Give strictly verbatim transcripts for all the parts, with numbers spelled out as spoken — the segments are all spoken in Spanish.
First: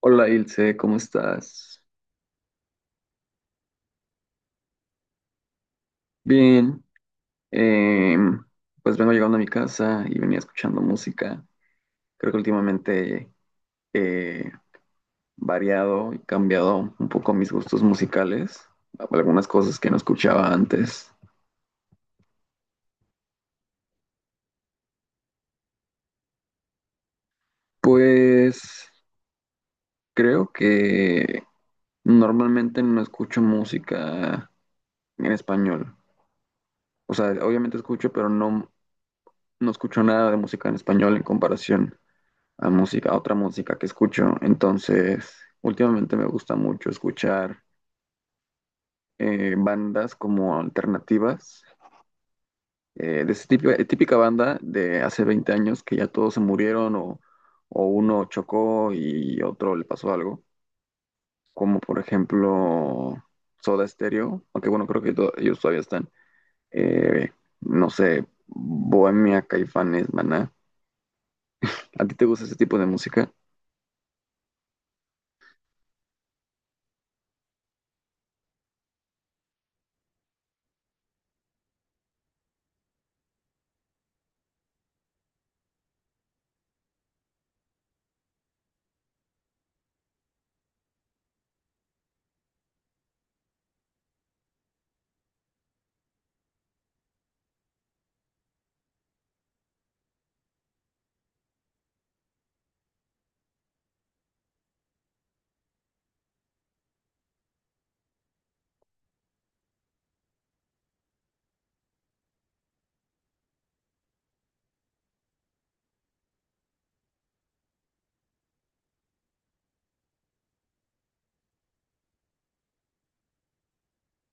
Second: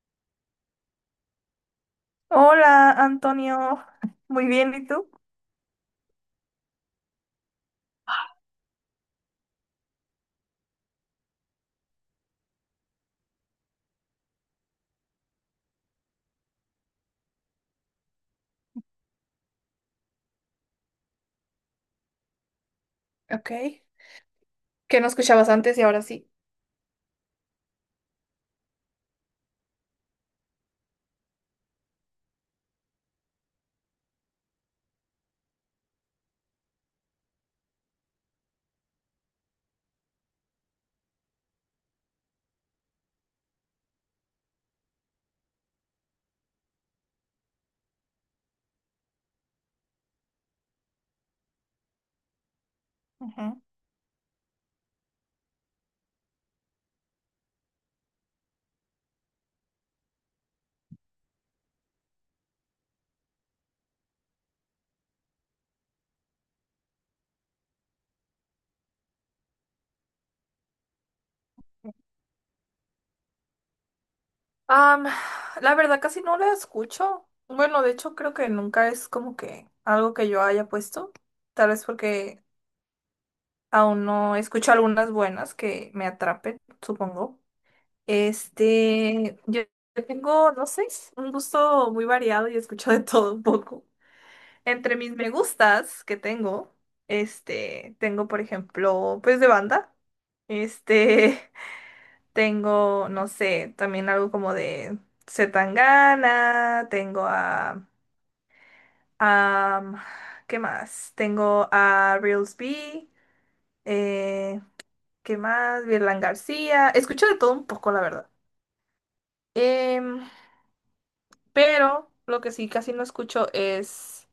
Hola Ilse, ¿cómo estás? Hola, Antonio. Muy bien, ¿y tú? Bien, em, pues vengo llegando a mi casa y venía escuchando música. Creo que últimamente he variado y cambiado un poco mis gustos musicales, algunas cosas que no escuchaba antes. Ok. Que no escuchabas antes y ahora sí. Pues creo que normalmente no escucho música en español. O sea, obviamente escucho, pero no, no escucho nada de música en español en comparación a música, a otra música que escucho. Entonces, últimamente me gusta mucho escuchar eh, bandas como alternativas, eh, de esa Ujú. típica, típica banda de hace veinte años que ya todos se murieron o, o uno chocó y otro le pasó algo, como por ejemplo Soda Stereo, aunque bueno, creo que to- ellos todavía están. eh, no sé, Bohemia, Caifanes, Maná. ¿A ti te gusta ese tipo de música? Am, la verdad casi no la escucho. Bueno, de hecho creo que nunca es como que algo que yo haya puesto. Tal vez porque aún no escucho algunas buenas que me atrapen, supongo. Este, yo yo tengo, no sé, un gusto muy variado y escucho de todo un poco. Entre mis me gustas que tengo, este, tengo por ejemplo, pues de banda. Este, tengo, no sé, también algo como de Zetangana, tengo a, a, ¿qué más? Tengo a Reels B, eh, ¿qué más? Virlan García, escucho de todo un poco, la verdad. Em, pero lo que sí casi no escucho es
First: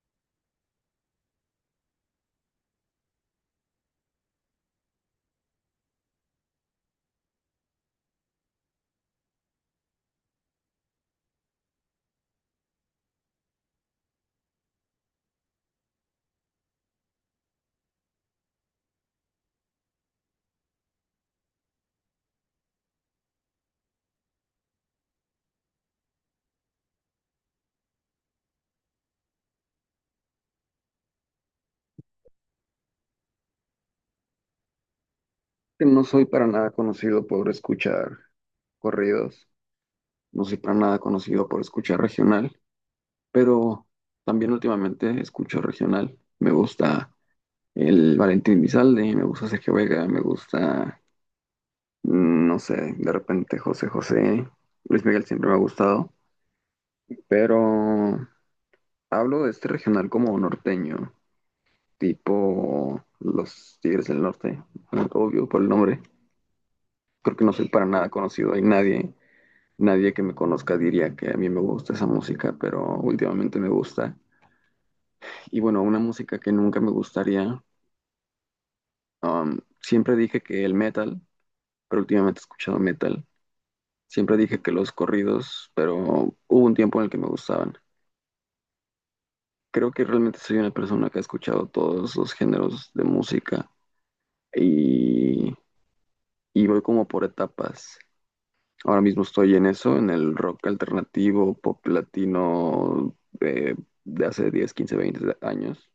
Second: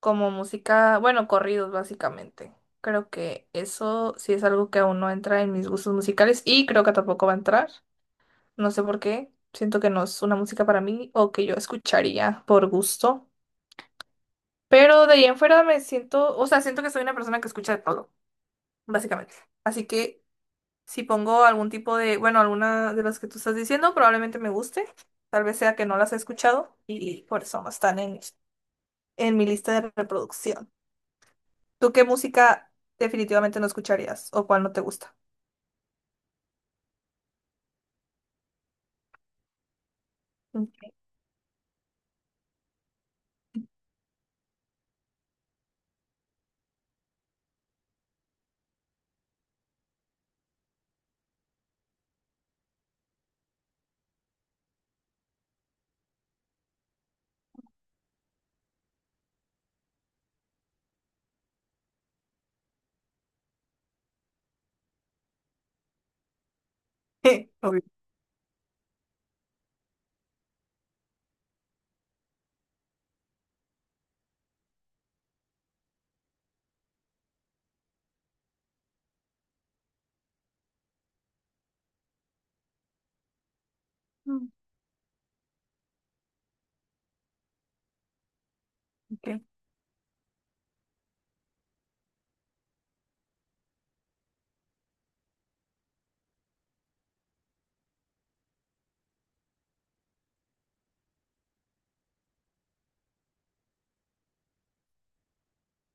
como música, bueno, corridos básicamente. Creo que eso sí es algo que aún no entra en mis gustos musicales y creo que tampoco va a entrar. No sé por qué. Siento que no es una música para mí o que yo escucharía por gusto. Pero de ahí en fuera me siento, o sea, siento que soy una persona que escucha de todo, básicamente. Así que si pongo algún tipo de, bueno, alguna de las que tú estás diciendo, probablemente me guste. Tal vez sea que no las he escuchado y por eso no están en, en mi lista de reproducción. ¿Tú qué música definitivamente no escucharías o cuál no te gusta? Que no soy para nada conocido por escuchar corridos, no soy Mm. para nada conocido por escuchar regional, pero también últimamente escucho regional. Me gusta el Valentín Elizalde, me gusta Sergio Vega, me gusta, mm, no sé, de repente José José, Luis Miguel siempre me ha gustado, pero hablo de este regional como norteño, tipo Los Tigres del Norte, obvio por el nombre, creo que no soy Obvio. para nada conocido. Hay nadie, nadie que me conozca diría que a mí me gusta esa música, pero últimamente me gusta. Y bueno, una música que nunca me gustaría. Um, siempre dije que el metal, pero últimamente he escuchado metal. Siempre Mm, dije que los corridos, pero hubo un tiempo en el que me gustaban. okay. Creo que realmente soy una persona que ha escuchado todos los géneros de música y, y voy como por etapas. Ahora mismo estoy en eso, en el rock alternativo, pop latino, eh, de hace diez, quince, veinte años.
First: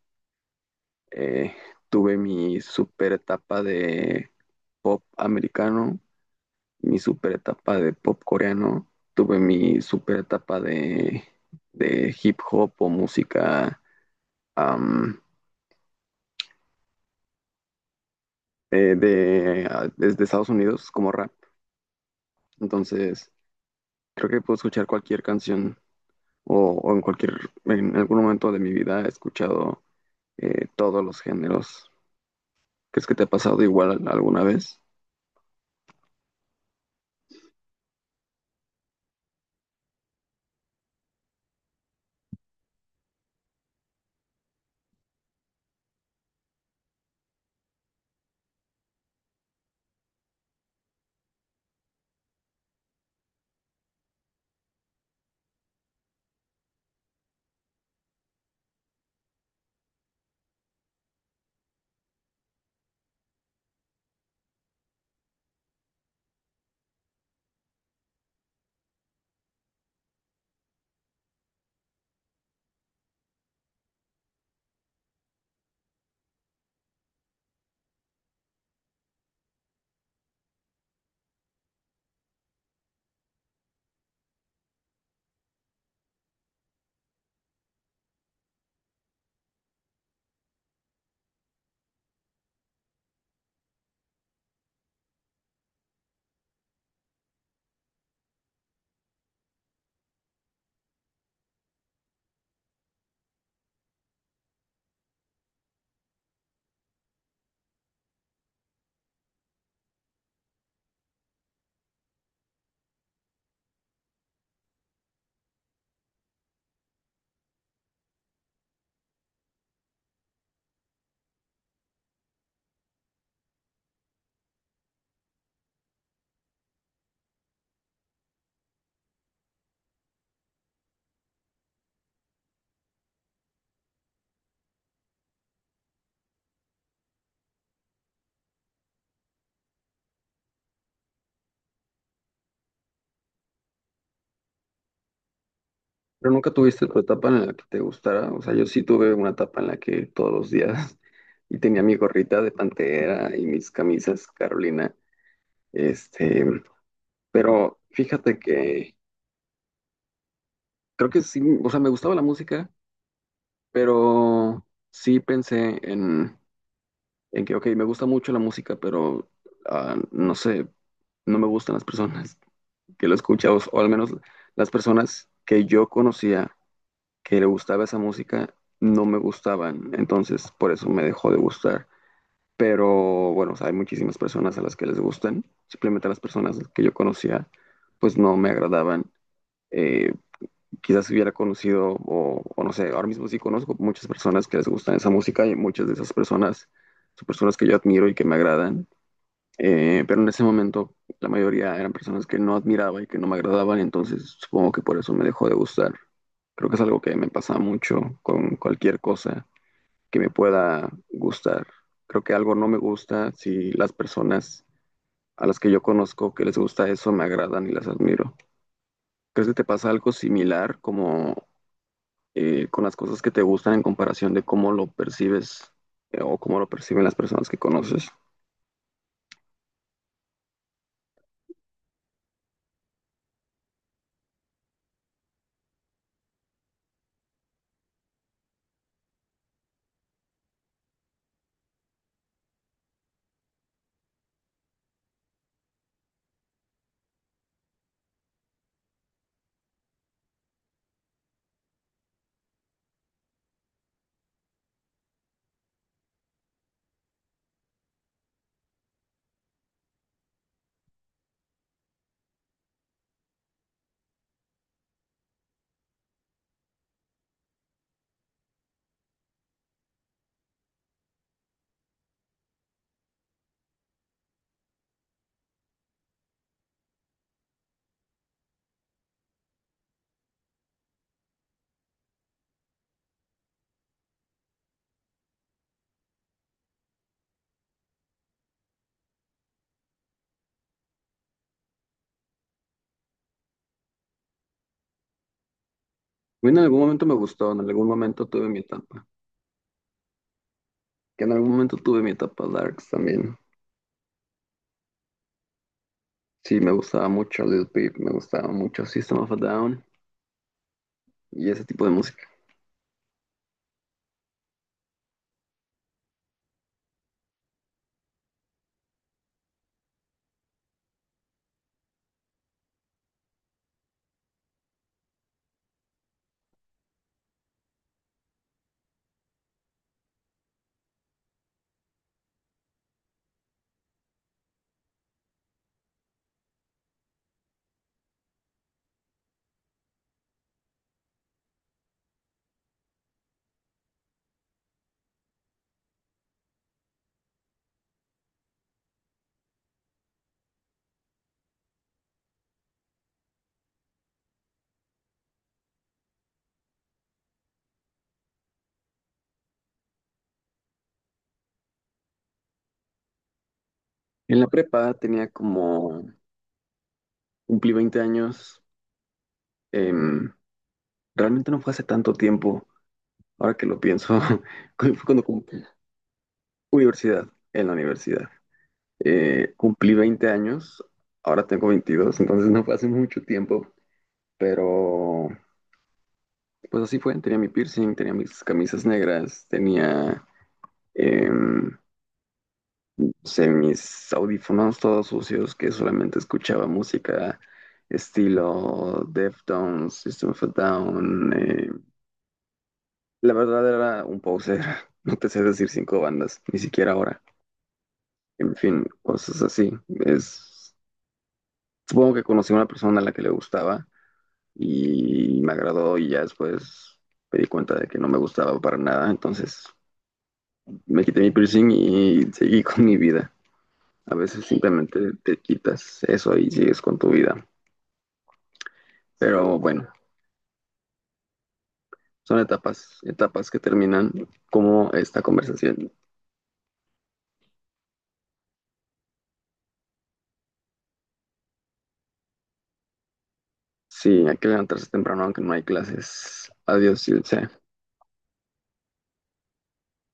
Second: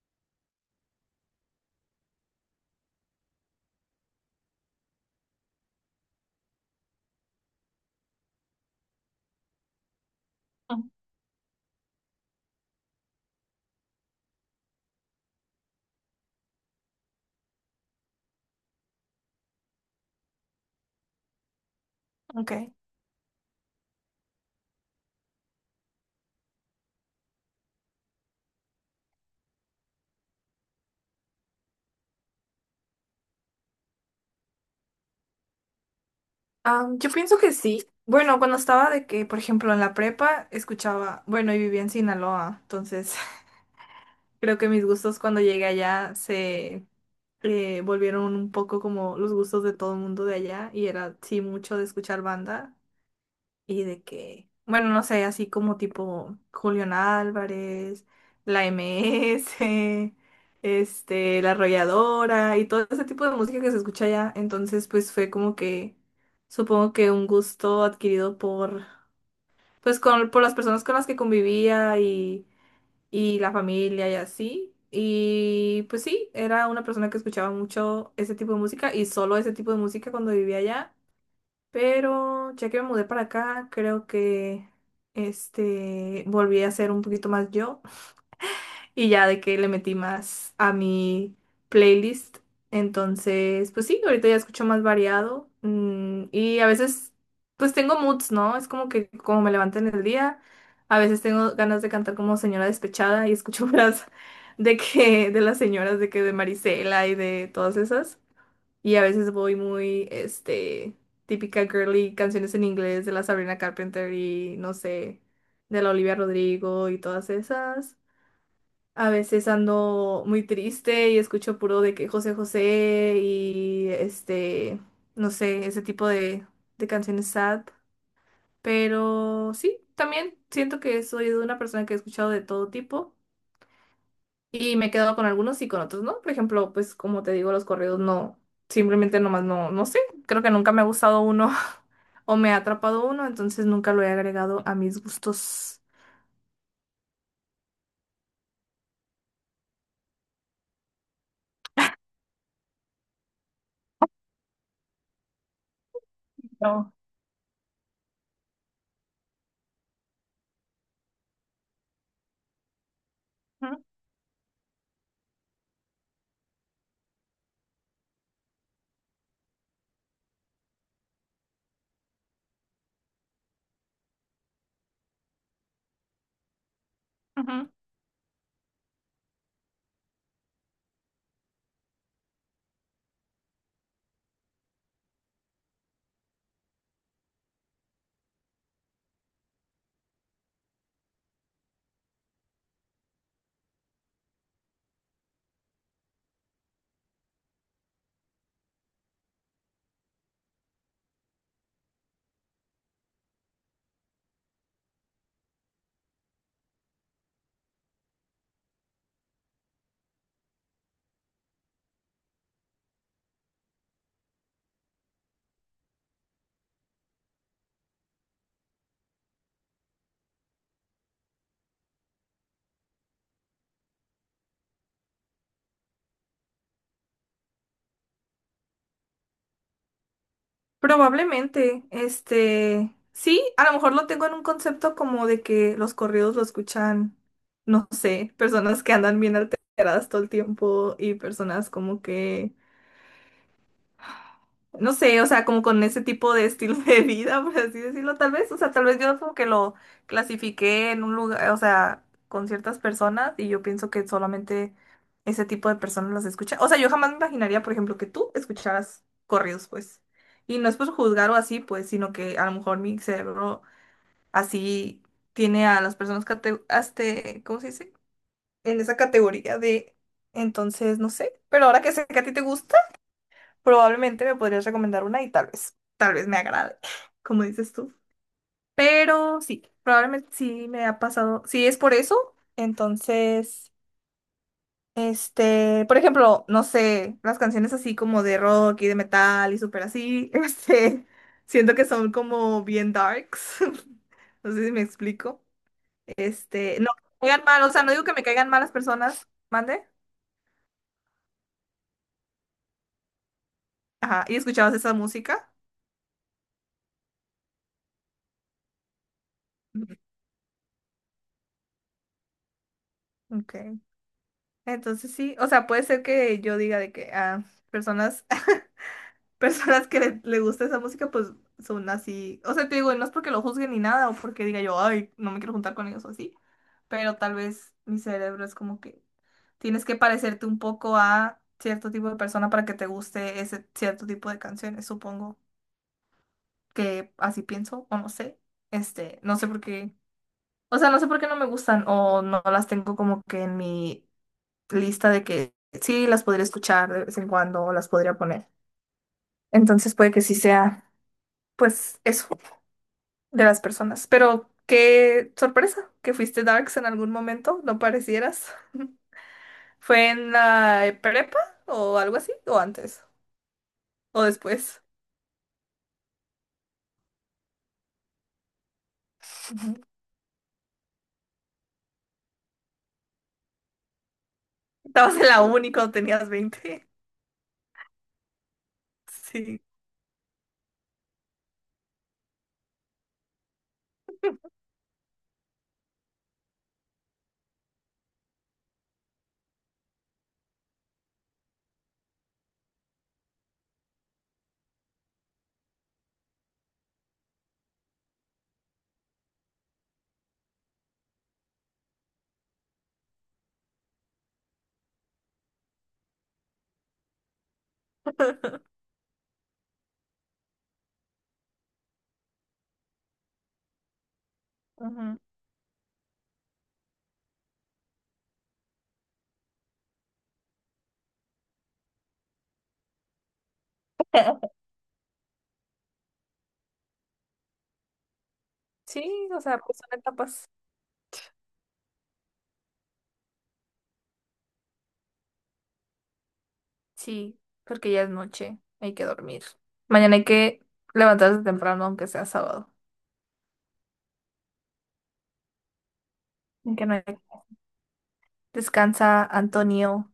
Eh, Tuve mi super etapa de pop americano, mi super etapa de pop coreano, tuve mi super etapa Mm, de, de hip hop o música, am, eh, de, ah, desde Estados Unidos como rap. ok. Entonces, creo que puedo escuchar cualquier canción o, o en cualquier, en algún momento de mi vida he escuchado eh, todos los géneros. ¿Crees que te ha pasado igual alguna vez? Ah, yo pienso que sí. Bueno, cuando estaba de que, por ejemplo, en la prepa escuchaba, bueno, y vivía en Sinaloa, entonces creo que mis gustos cuando llegué allá se eh, volvieron un poco como los gustos de todo el mundo de allá y era, sí, mucho de escuchar banda. Y de que, bueno, no sé, así como tipo Julián Álvarez, la M S, este, La Arrolladora y todo ese tipo de música que se escucha allá. Entonces, pues fue como que, supongo que un gusto adquirido por, pues con, por las personas con las que convivía y, y la familia y así. Y pues sí, era una persona que escuchaba mucho ese tipo de música y solo ese tipo de música cuando vivía allá. Pero ya que me mudé para acá, creo que este volví a ser un poquito más yo y ya de que le metí más a mi playlist. Entonces, pues sí, ahorita ya escucho más variado mm, y a veces pues tengo moods, ¿no? Es como que como me levanté en el día, a veces tengo ganas de cantar como señora despechada y escucho las de que de las señoras de que de Marisela y de todas esas. Y a veces voy muy, este, típica girly, canciones en inglés de la Sabrina Carpenter y no sé, de la Olivia Rodrigo y todas esas. A veces ando muy triste y escucho puro de que José José y este, no sé, ese tipo de, de canciones sad. Pero sí, también siento que soy de una persona que he escuchado de todo tipo. Y me he quedado con algunos y con otros, ¿no? Por ejemplo, pues como te digo, los corridos no, simplemente nomás no, no sé, creo que nunca me ha gustado uno o me ha atrapado uno, entonces nunca lo he agregado a mis gustos. Pero nunca tuviste tu etapa en la que te gustara. O sea, yo sí tuve una etapa en la que todos los días y tenía mi gorrita de Pantera y mis camisas Carolina. Este, No. pero fíjate que creo que sí, o sea, me gustaba la música, Ujú, pero sí pensé en, en que, ok, me gusta mucho la música, pero ah, no sé, no me gustan las personas que lo escuchan, o o al menos las personas que yo conocía que le ujú. gustaba esa música no me gustaban, entonces por eso me dejó de gustar. Pero bueno, o sea, hay muchísimas personas a las que les gustan, simplemente a las personas que yo conocía, pues no me agradaban. Eh, Quizás hubiera conocido, o, o no sé, ahora mismo sí conozco muchas personas que les gustan esa música y muchas de esas personas son personas que yo admiro y que me agradan, eh, pero en ese momento la mayoría eran personas que no admiraba y que no me agradaban, entonces supongo que por eso me dejó de gustar. Creo que es algo que me pasa mucho con cualquier cosa que me pueda gustar. Creo que algo no me gusta si las personas a las que yo conozco que les gusta eso me agradan y las admiro. ¿Crees que te pasa algo similar como, eh, con las cosas que te gustan en comparación de cómo lo percibes, eh, o cómo lo perciben las personas que conoces? Probablemente, este, sí, a lo mejor lo tengo en un concepto como de que los corridos lo escuchan, no sé, personas que andan bien alteradas todo el tiempo y personas como que no sé, o sea, como con ese tipo de estilo de vida, por así decirlo, tal vez, o sea, tal vez yo como que lo clasifiqué en un lugar, o sea, con ciertas personas y yo pienso que solamente ese tipo de personas las escucha. O sea, yo jamás me imaginaría, por ejemplo, que tú escucharas corridos, pues. Y no es por juzgar o así, pues, sino que a lo mejor mi cerebro así tiene a las personas cate- este, ¿cómo se dice? En esa categoría de, entonces, no sé, pero ahora que sé que a ti te gusta probablemente me podrías recomendar una y tal vez, tal vez me agrade, como dices tú. Pero sí, probablemente sí me ha pasado. Si es por eso, entonces, este, por ejemplo, no sé, las canciones así como de rock y de metal y súper así, este, siento que son como bien darks. No sé si me explico. A mí en Este, algún No, momento me me caigan gustó, en mal, o sea, algún no digo que me momento tuve caigan mal mi las etapa, personas, mande. que en algún momento tuve mi etapa Darks también. Ajá, ¿y escuchabas esa música? Sí, me gustaba mucho Lil Peep, me gustaba mucho System of a Down Ujú. y ese tipo de música. Ok. Entonces sí, o sea, puede ser que yo diga de que ah, personas, personas que le, le gusta esa música, pues son así. O sea, te digo, no es porque lo juzguen ni nada, o porque diga yo, ay, no me quiero juntar con ellos o así. Pero tal vez mi cerebro es como que tienes que parecerte un poco a cierto tipo de persona para que te guste ese cierto tipo de canciones, supongo que así pienso, o no sé. Este, no sé por qué. O sea, no sé por qué no me gustan, o no las tengo como que en mi lista de que sí las podría escuchar de vez en cuando o las podría poner. Entonces puede que sí sea, pues, eso de las personas. Pero qué sorpresa que fuiste Darks en algún momento, no parecieras. ¿Fue en la prepa o algo así? ¿O antes? ¿O En la después? prepa tenía como, cumplí veinte años, Ujú. em, realmente no fue hace tanto tiempo, ahora que lo pienso, cu- fue Estabas cuando en la cumplí uni cuando tenías veinte. universidad, en la universidad. Eh, Sí. Cumplí veinte años, ahora tengo veintidós, entonces no fue hace mucho tiempo, pero pues así fue, tenía mi piercing, tenía mis camisas negras, tenía... em, usé mis audífonos todos sucios que solamente escuchaba música estilo Deftones, System of a Down. eh, La verdad era un poser. No te sé decir cinco bandas, ni siquiera ahora. En fin, cosas así. Es... Supongo que conocí a una persona a la que le gustaba Ujú. y me agradó y ya después me di cuenta de que no me gustaba para nada. Entonces me quité mi piercing y seguí con mi vida. A veces simplemente te quitas eso y sigues con tu vida. Sí, o Pero sea, pues bueno, son etapas. son etapas, etapas que terminan como esta conversación. Sí, porque ya es noche, hay que dormir. Mañana hay que levantarse temprano, aunque sea sábado. Sí, hay que levantarse temprano aunque no hay clases. En que no Adiós, Ilse. descansa, Antonio.